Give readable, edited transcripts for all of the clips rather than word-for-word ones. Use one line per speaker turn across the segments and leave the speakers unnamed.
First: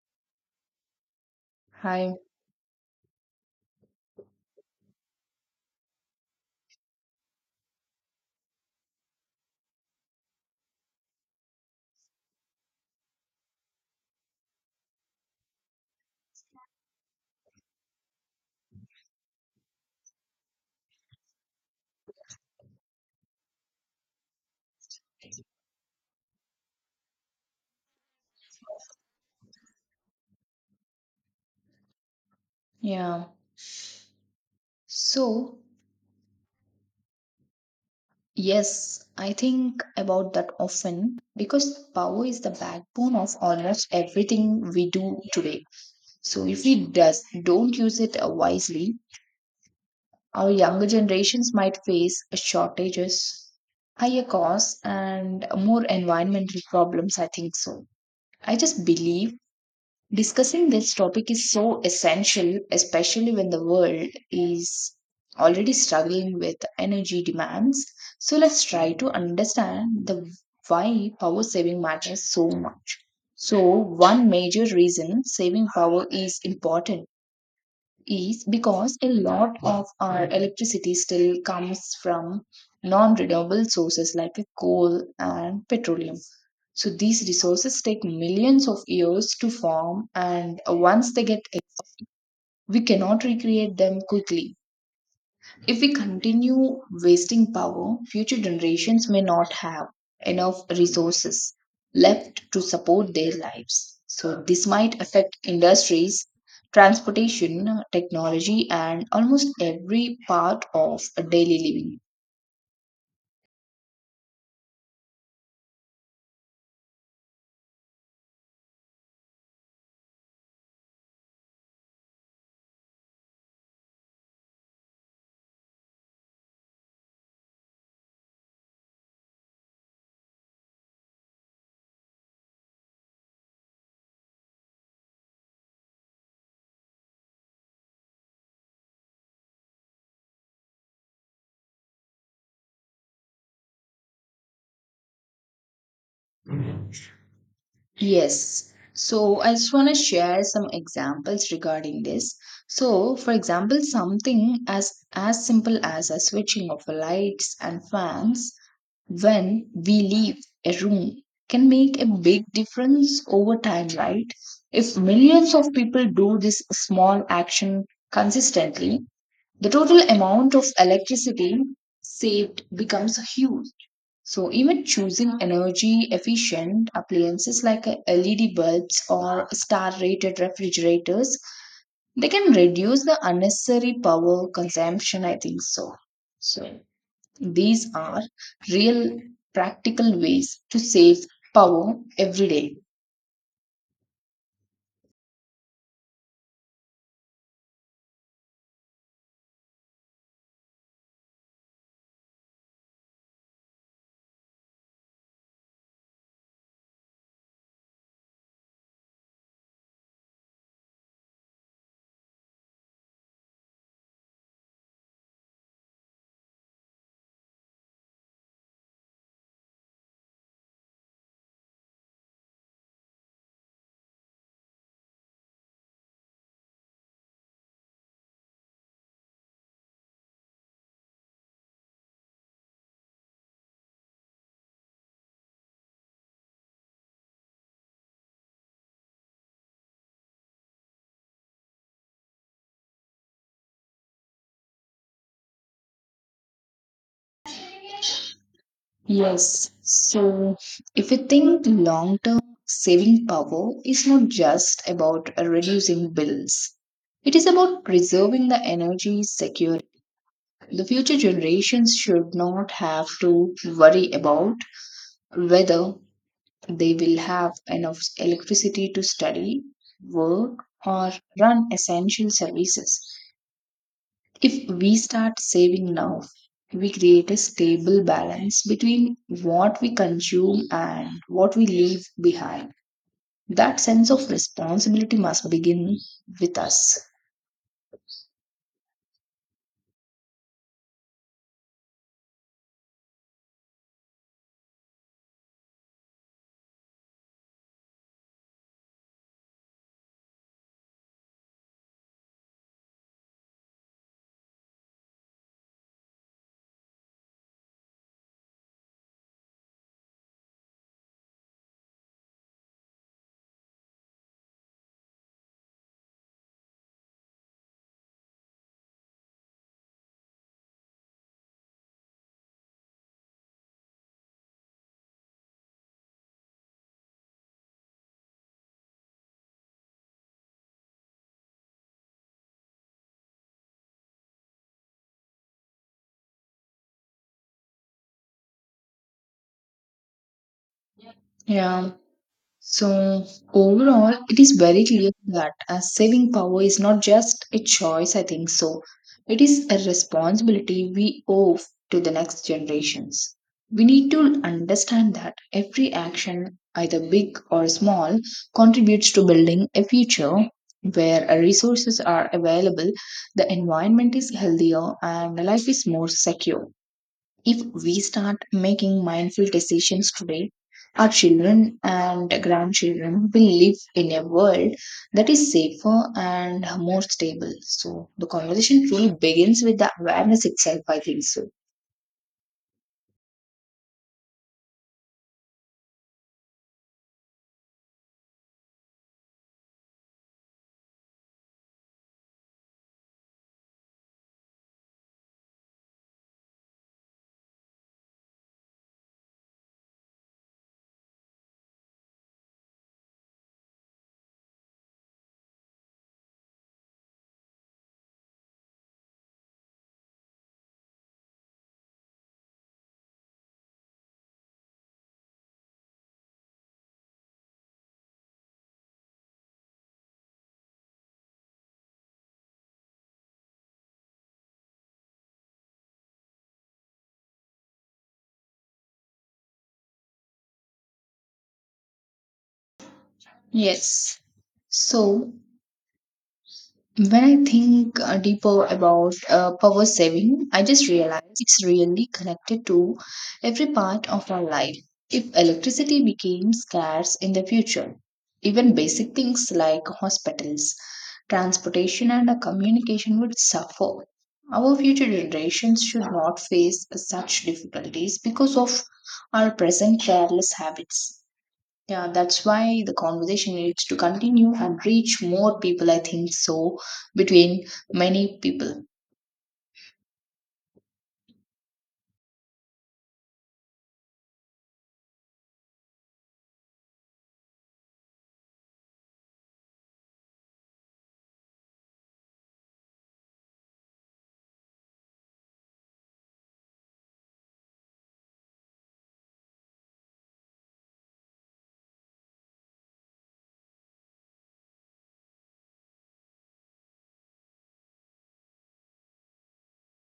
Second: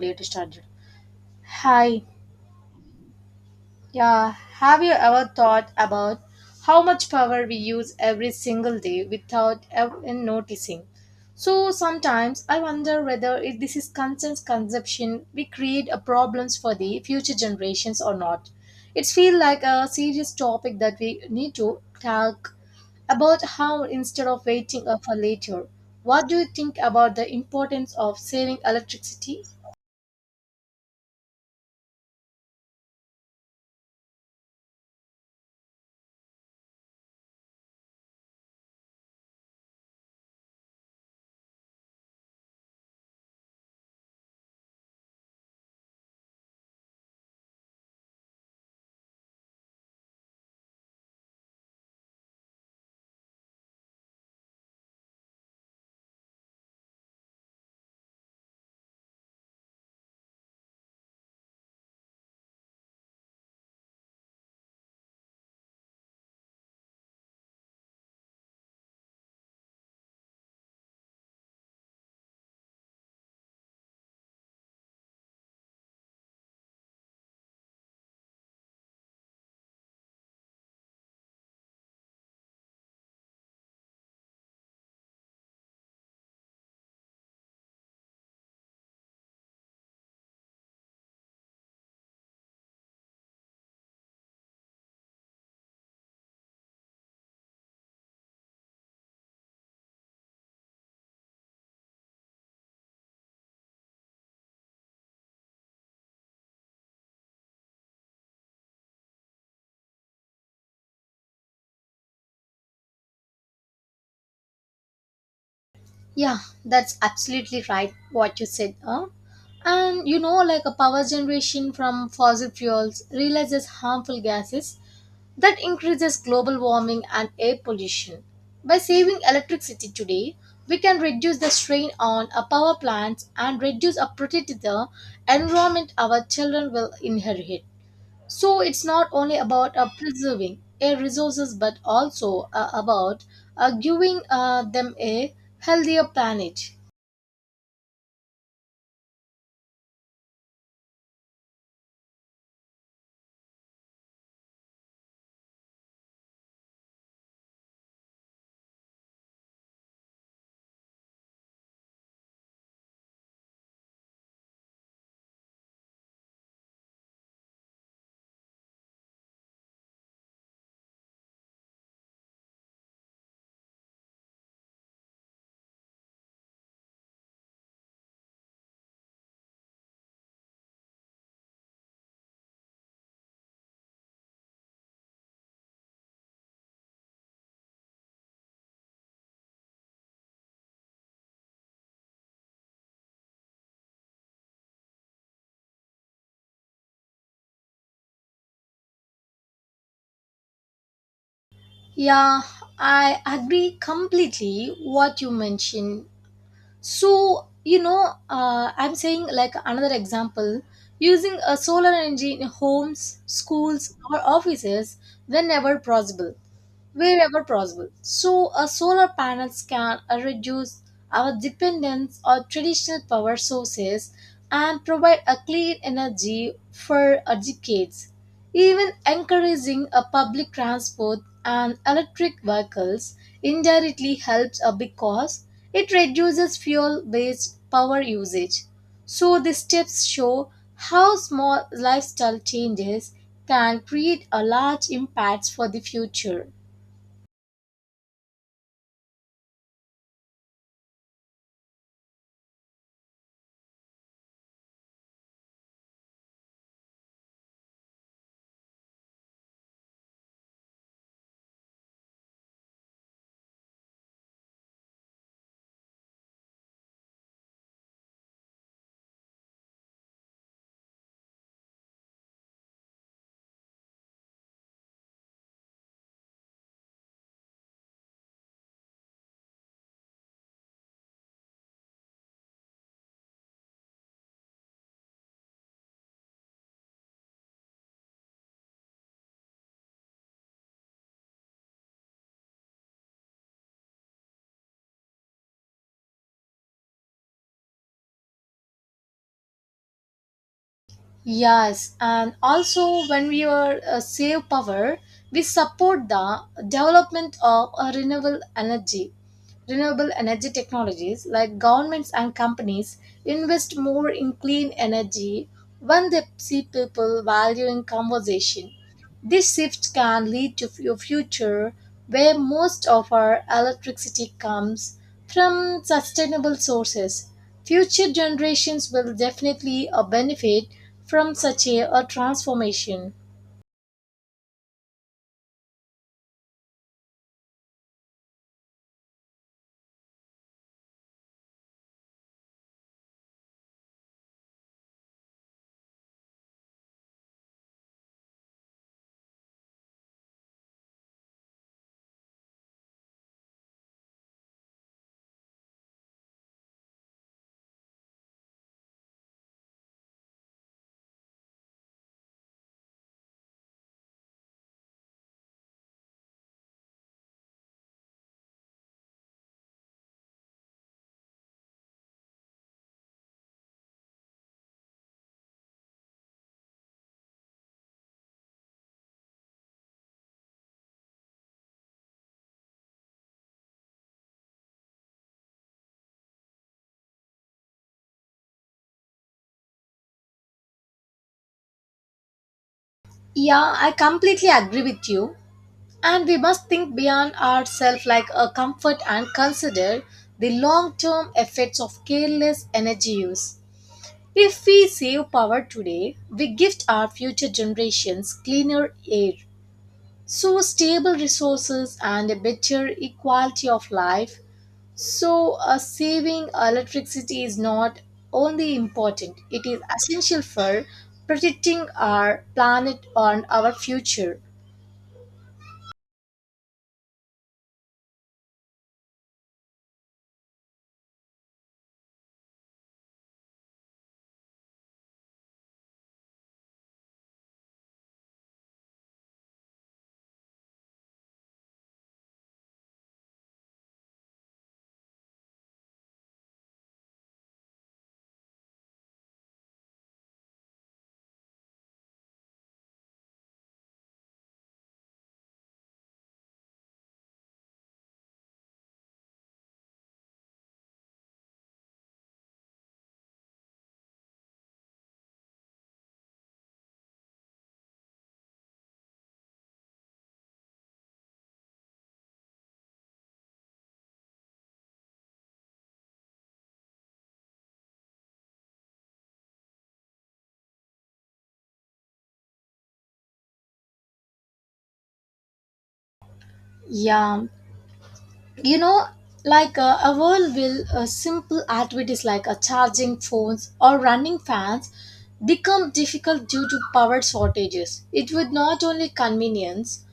Later started. Hi,
Hi.
yeah, have you ever thought about how much power we use every single day without even noticing? So sometimes I wonder whether if this is conscious consumption we create a problems for the future generations or not. It feels like a serious topic that we need to talk about how instead of waiting for later. What do you think about the importance of saving electricity?
Yeah. So, yes, I think about that often because power is the backbone of almost everything we do today. So, if we don't use it wisely, our younger generations might face shortages, higher costs, and more environmental problems, I think so. I just believe discussing this topic is so essential, especially when the world is already struggling with energy demands. So let's try to understand the why power saving matters so much. So one major reason saving power is important is because a lot of our electricity still comes from non-renewable sources like coal and petroleum. So these resources take millions of years to form, and once they we cannot recreate them quickly. If we continue wasting power, future generations may not have enough resources left to support their lives. So this might affect industries, transportation, technology, and almost every part of daily living.
Yeah, that's absolutely right what you said. Huh? Like a power generation from fossil fuels releases harmful gases that increases global warming and air pollution. By saving electricity today, we can reduce the strain on our power plants and reduce or protect the environment our children will inherit. So it's not only about preserving air resources but also about giving them a healthier planet.
Yes. So I just want to share some examples regarding this. So, for example, something as simple as a switching of lights and fans when we leave a room can make a big difference over time, right? If millions of people do this small action consistently, the total amount of electricity saved becomes huge. So even choosing energy efficient appliances like LED bulbs or star rated refrigerators, they can reduce the unnecessary power consumption, I think so. So these are real practical ways to save power every day.
Yeah, I agree completely what you mentioned. So, I'm saying like another example, using a solar energy in homes, schools, or offices whenever possible, wherever possible. So, solar panels can reduce our dependence on traditional power sources and provide a clean energy for decades. Even encouraging a public transport and electric vehicles indirectly helps because it reduces fuel based power usage. So the steps show how small lifestyle changes can create a large impact for the future.
Yes. So if you think long term, saving power is not just about reducing bills. It is about preserving the energy security. The future generations should not have to worry about whether they will have enough electricity to study, work, or run essential services. If we start saving now, we create a stable balance between what we consume and what we leave behind. That sense of responsibility must begin with us.
Yes, and also when we are save power, we support the development of renewable energy technologies. Like governments and companies invest more in clean energy when they see people valuing conversation. This shift can lead to a future where most of our electricity comes from sustainable sources. Future generations will definitely benefit from such a transformation.
Yeah. So overall, it is very clear that saving power is not just a choice, I think so. It is a responsibility we owe to the next generations. We need to understand that every action, either big or small, contributes to building a future where resources are available, the environment is healthier, and life is more secure. If we start making mindful decisions today, our children and grandchildren will live in a world that is safer and more stable. So the conversation truly begins with the awareness itself, I think so.
Yeah, I completely agree with you. And we must think beyond ourselves like a comfort and consider the long term effects of careless energy use. If we save power today, we gift our future generations cleaner air, so stable resources and a better equality of life. So saving electricity is not only important, it is essential for protecting our planet and our future.
Yes. So when I think deeper about power saving, I just realize it's really connected to every part of our life. If electricity became scarce in the future, even basic things like hospitals, transportation, and communication would suffer. Our future generations should not face such difficulties because of our present careless habits. Yeah, that's why the conversation needs to continue and reach more people, I think so, between many people.
yeah you know a world will, simple activities like charging phones or running fans become difficult due to power shortages. It would not only convenience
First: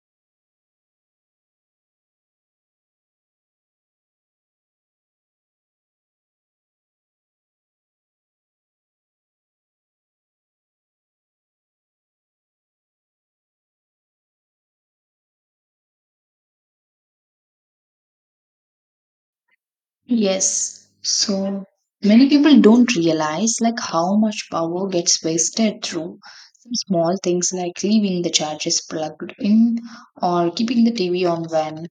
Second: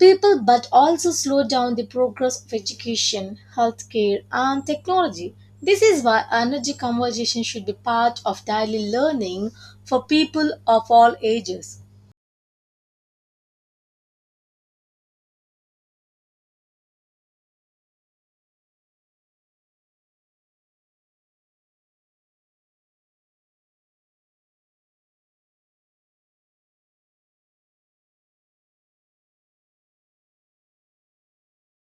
people but also slow down the progress of education, healthcare, and technology. This is why energy conservation should be part of daily learning for people of all ages.
Yes. So many people don't realize like how much power gets wasted through some small things like leaving the charges plugged in or keeping the TV on when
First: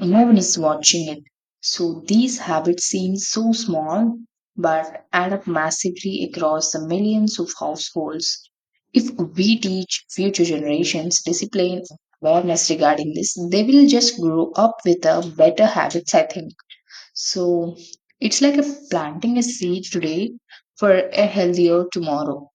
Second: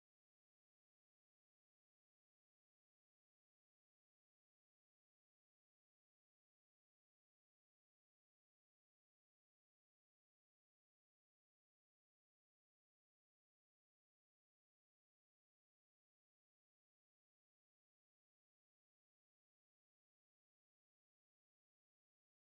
and no one is watching it. So these habits seem so small but add up massively across the millions of households. If we teach future generations discipline and awareness regarding this, they will just grow up with a better habits, I think. So it's like a planting a seed today for a healthier tomorrow.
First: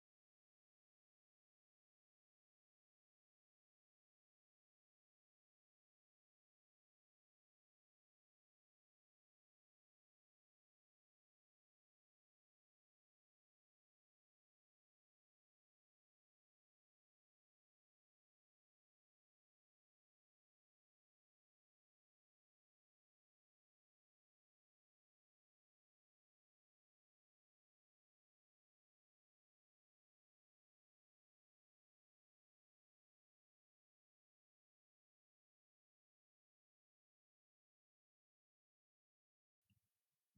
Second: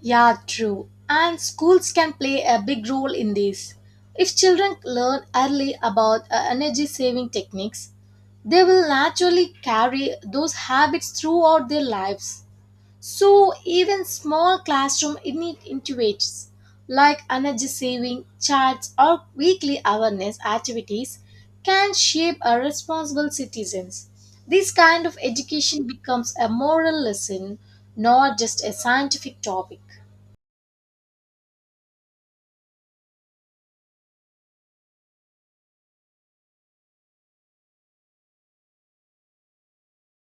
Yeah, true. And schools can play a big role in this. If children learn early about energy saving techniques, they will naturally carry those habits throughout their lives. So even small classroom initiatives like energy saving charts or weekly awareness activities can shape a responsible citizens. This kind of education becomes a moral lesson, not just a scientific topic.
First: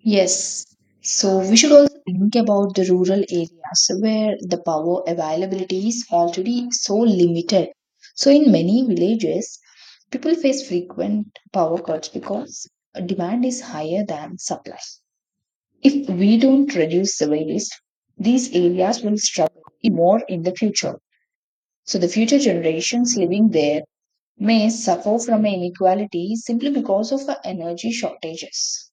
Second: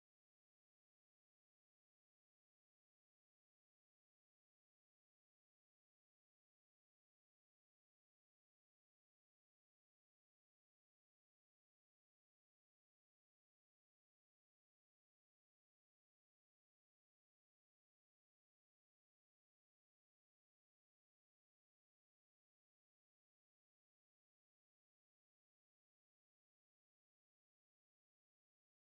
Yes. So we should also think about the rural areas where the power availability is already so limited. So in many villages, people face frequent power cuts because demand is higher than supply. If we don't reduce the waste, these areas will struggle more in the future. So the future generations living there may suffer from inequality simply because of energy shortages.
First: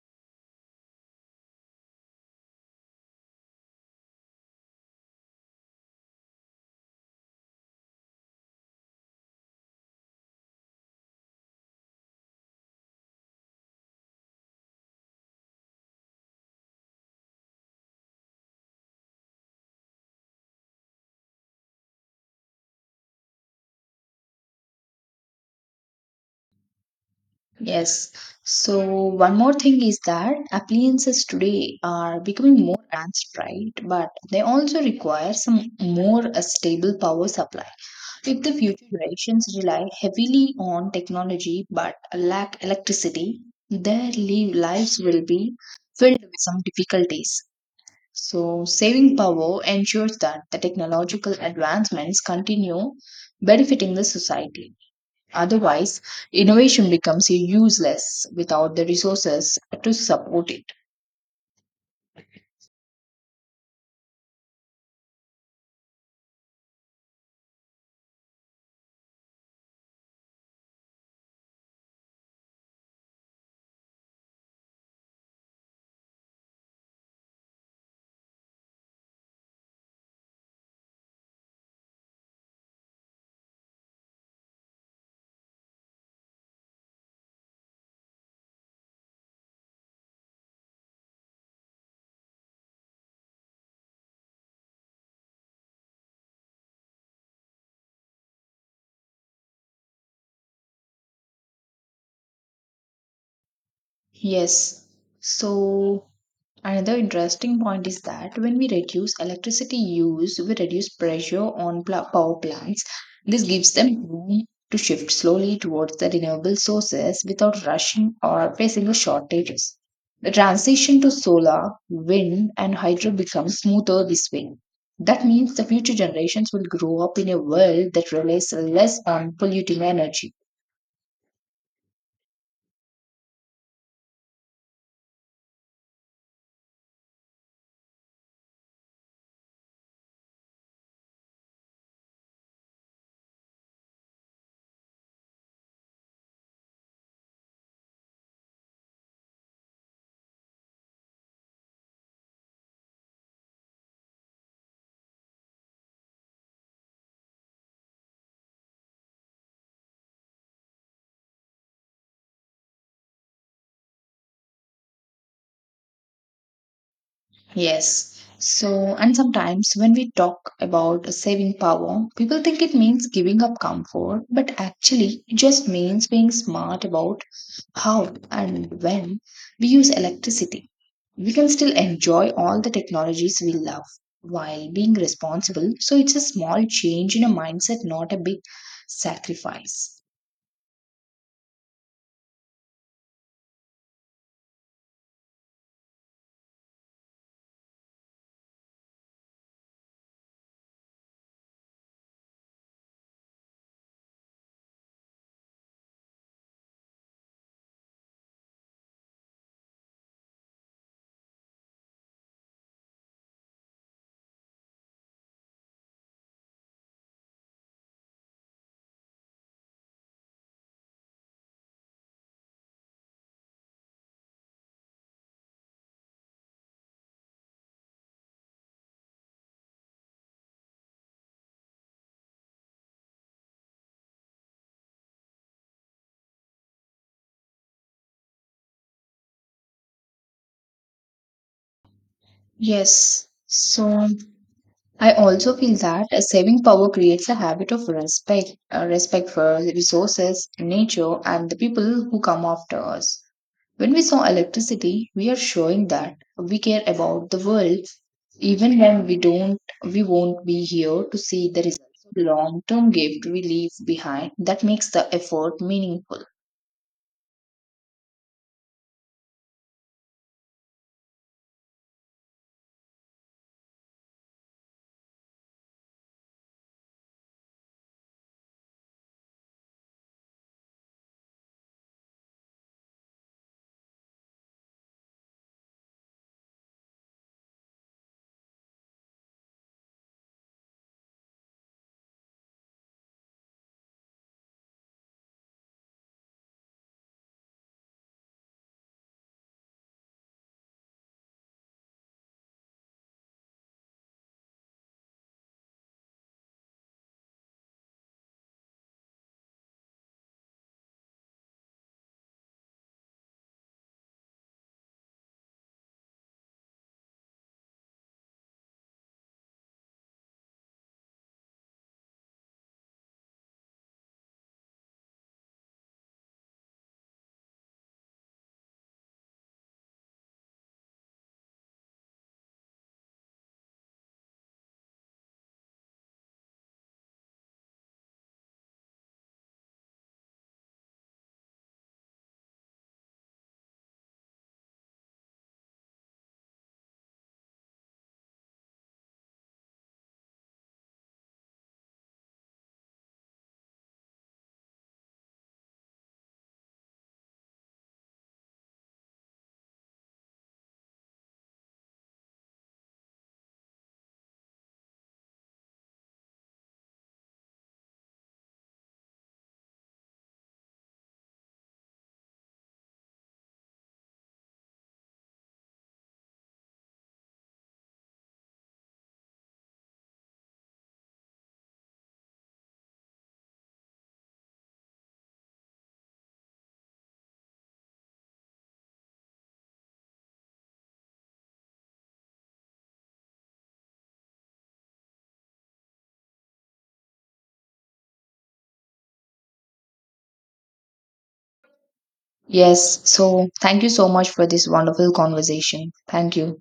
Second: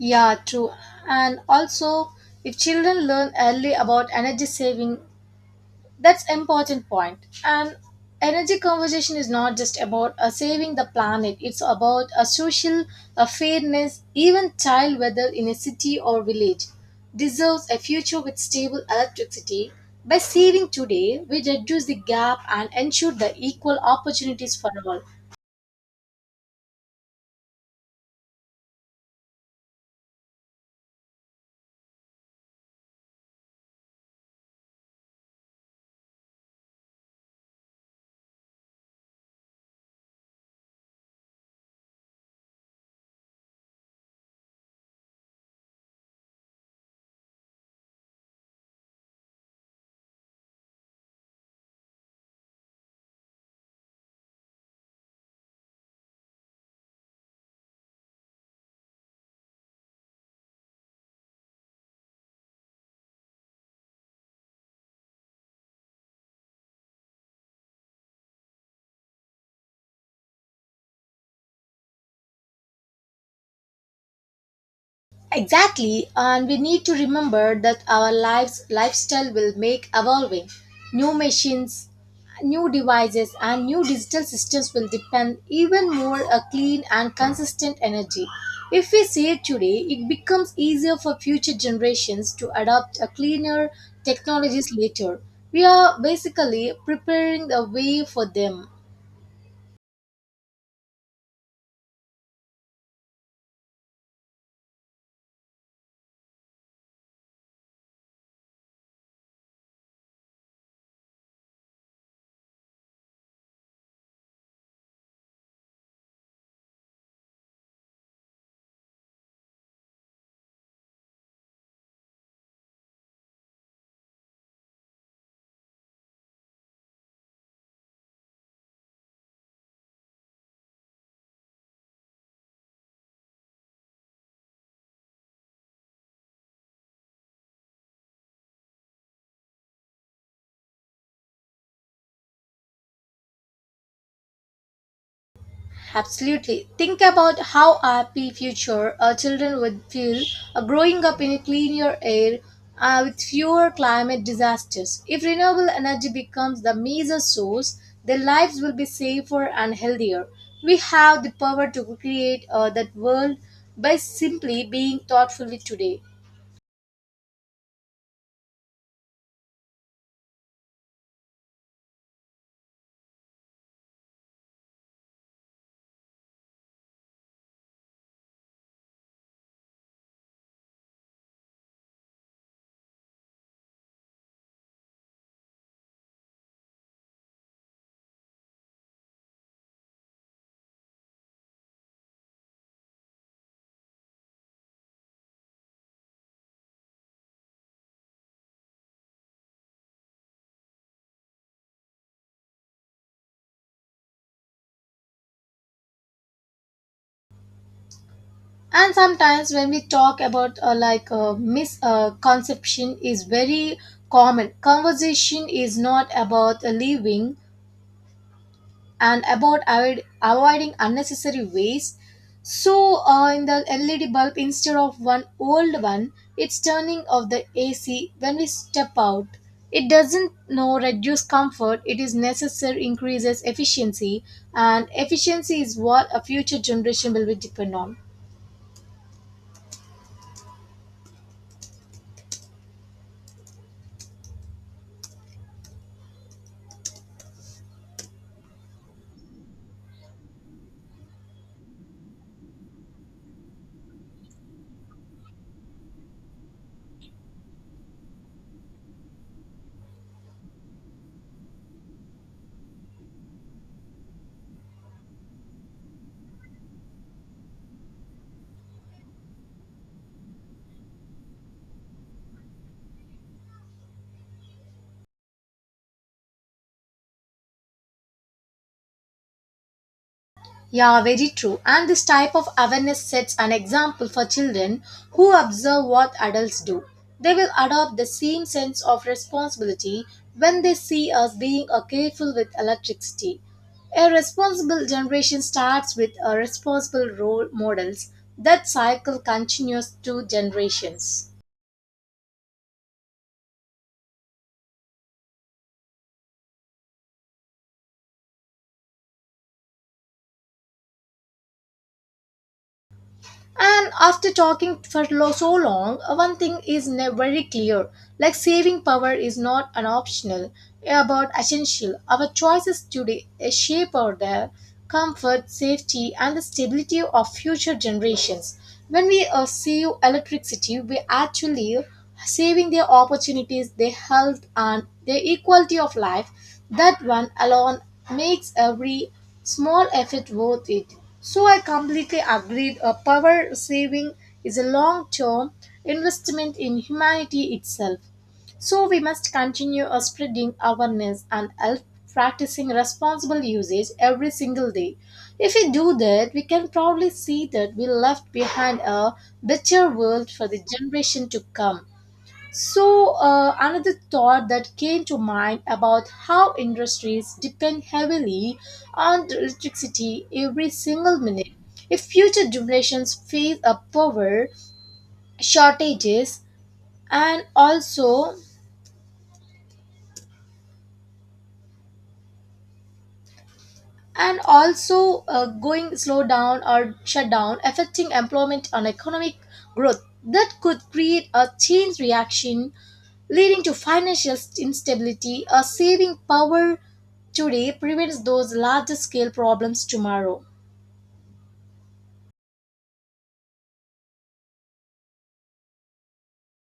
Yeah, true. And also, if children learn early about energy saving, that's important point. And energy conversation is not just about saving the planet. It's about a social fairness. Even child, whether in a city or village, deserves a future with stable electricity. By saving today, we reduce the gap and ensure the equal opportunities for all.
Yes. So one more thing is that appliances today are becoming more advanced, right? But they also require some more a stable power supply. If the future generations rely heavily on technology but lack electricity, their lives will be filled with some difficulties. So saving power ensures that the technological advancements continue benefiting the society. Otherwise, innovation becomes useless without the resources to support it.
Exactly, and we need to remember that our lives lifestyle will make evolving. New machines, new devices, and new digital systems will depend even more a clean and consistent energy. If we save today, it becomes easier for future generations to adopt a cleaner technologies later. We are basically preparing the way for them.
Yes. So, another interesting point is that when we reduce electricity use, we reduce pressure on power plants. This gives them room to shift slowly towards the renewable sources without rushing or facing the shortages. The transition to solar, wind, and hydro becomes smoother this way. That means the future generations will grow up in a world that relies less on polluting energy.
Absolutely. Think about how happy future our children would feel growing up in a cleaner air with fewer climate disasters. If renewable energy becomes the major source, their lives will be safer and healthier. We have the power to create that world by simply being thoughtfully today.
Yes. So, and sometimes when we talk about saving power, people think it means giving up comfort, but actually, it just means being smart about how and when we use electricity. We can still enjoy all the technologies we love while being responsible. So, it's a small change in a mindset, not a big sacrifice.
And sometimes when we talk about misconception is very common. Conversation is not about leaving and about avoiding unnecessary waste. So, in the LED bulb, instead of one old one, it's turning off the AC when we step out. It doesn't no reduce comfort, it is necessary increases efficiency, and efficiency is what a future generation will be depend on.
Yes. So, I also feel that saving power creates a habit of respect, respect for the resources, nature, and the people who come after us. When we saw electricity, we are showing that we care about the world, even when we don't, we won't be here to see the results. Long-term gift we leave behind that makes the effort meaningful.
Yeah, very true. And this type of awareness sets an example for children who observe what adults do. They will adopt the same sense of responsibility when they see us being careful with electricity. A responsible generation starts with a responsible role models. That cycle continues to generations. And after talking for so long, one thing is very clear, like saving power is not an optional, about essential. Our choices today shape our the comfort, safety, and the stability of future generations. When we save electricity, we actually saving their opportunities, their health, and their equality of life. That one alone makes every small effort worth it. So I completely agreed. A power saving is a long term investment in humanity itself. So we must continue spreading awareness and help practicing responsible usage every single day. If we do that, we can probably see that we left behind a better world for the generation to come. So, another thought that came to mind about how industries depend heavily on electricity every single minute. If future generations face a power shortages, and also and also going slow down or shut down affecting employment and economic growth, that could create a chain reaction leading to financial instability. A saving power today prevents those large scale problems tomorrow.
Yes, so thank you so much for this wonderful conversation. Thank you.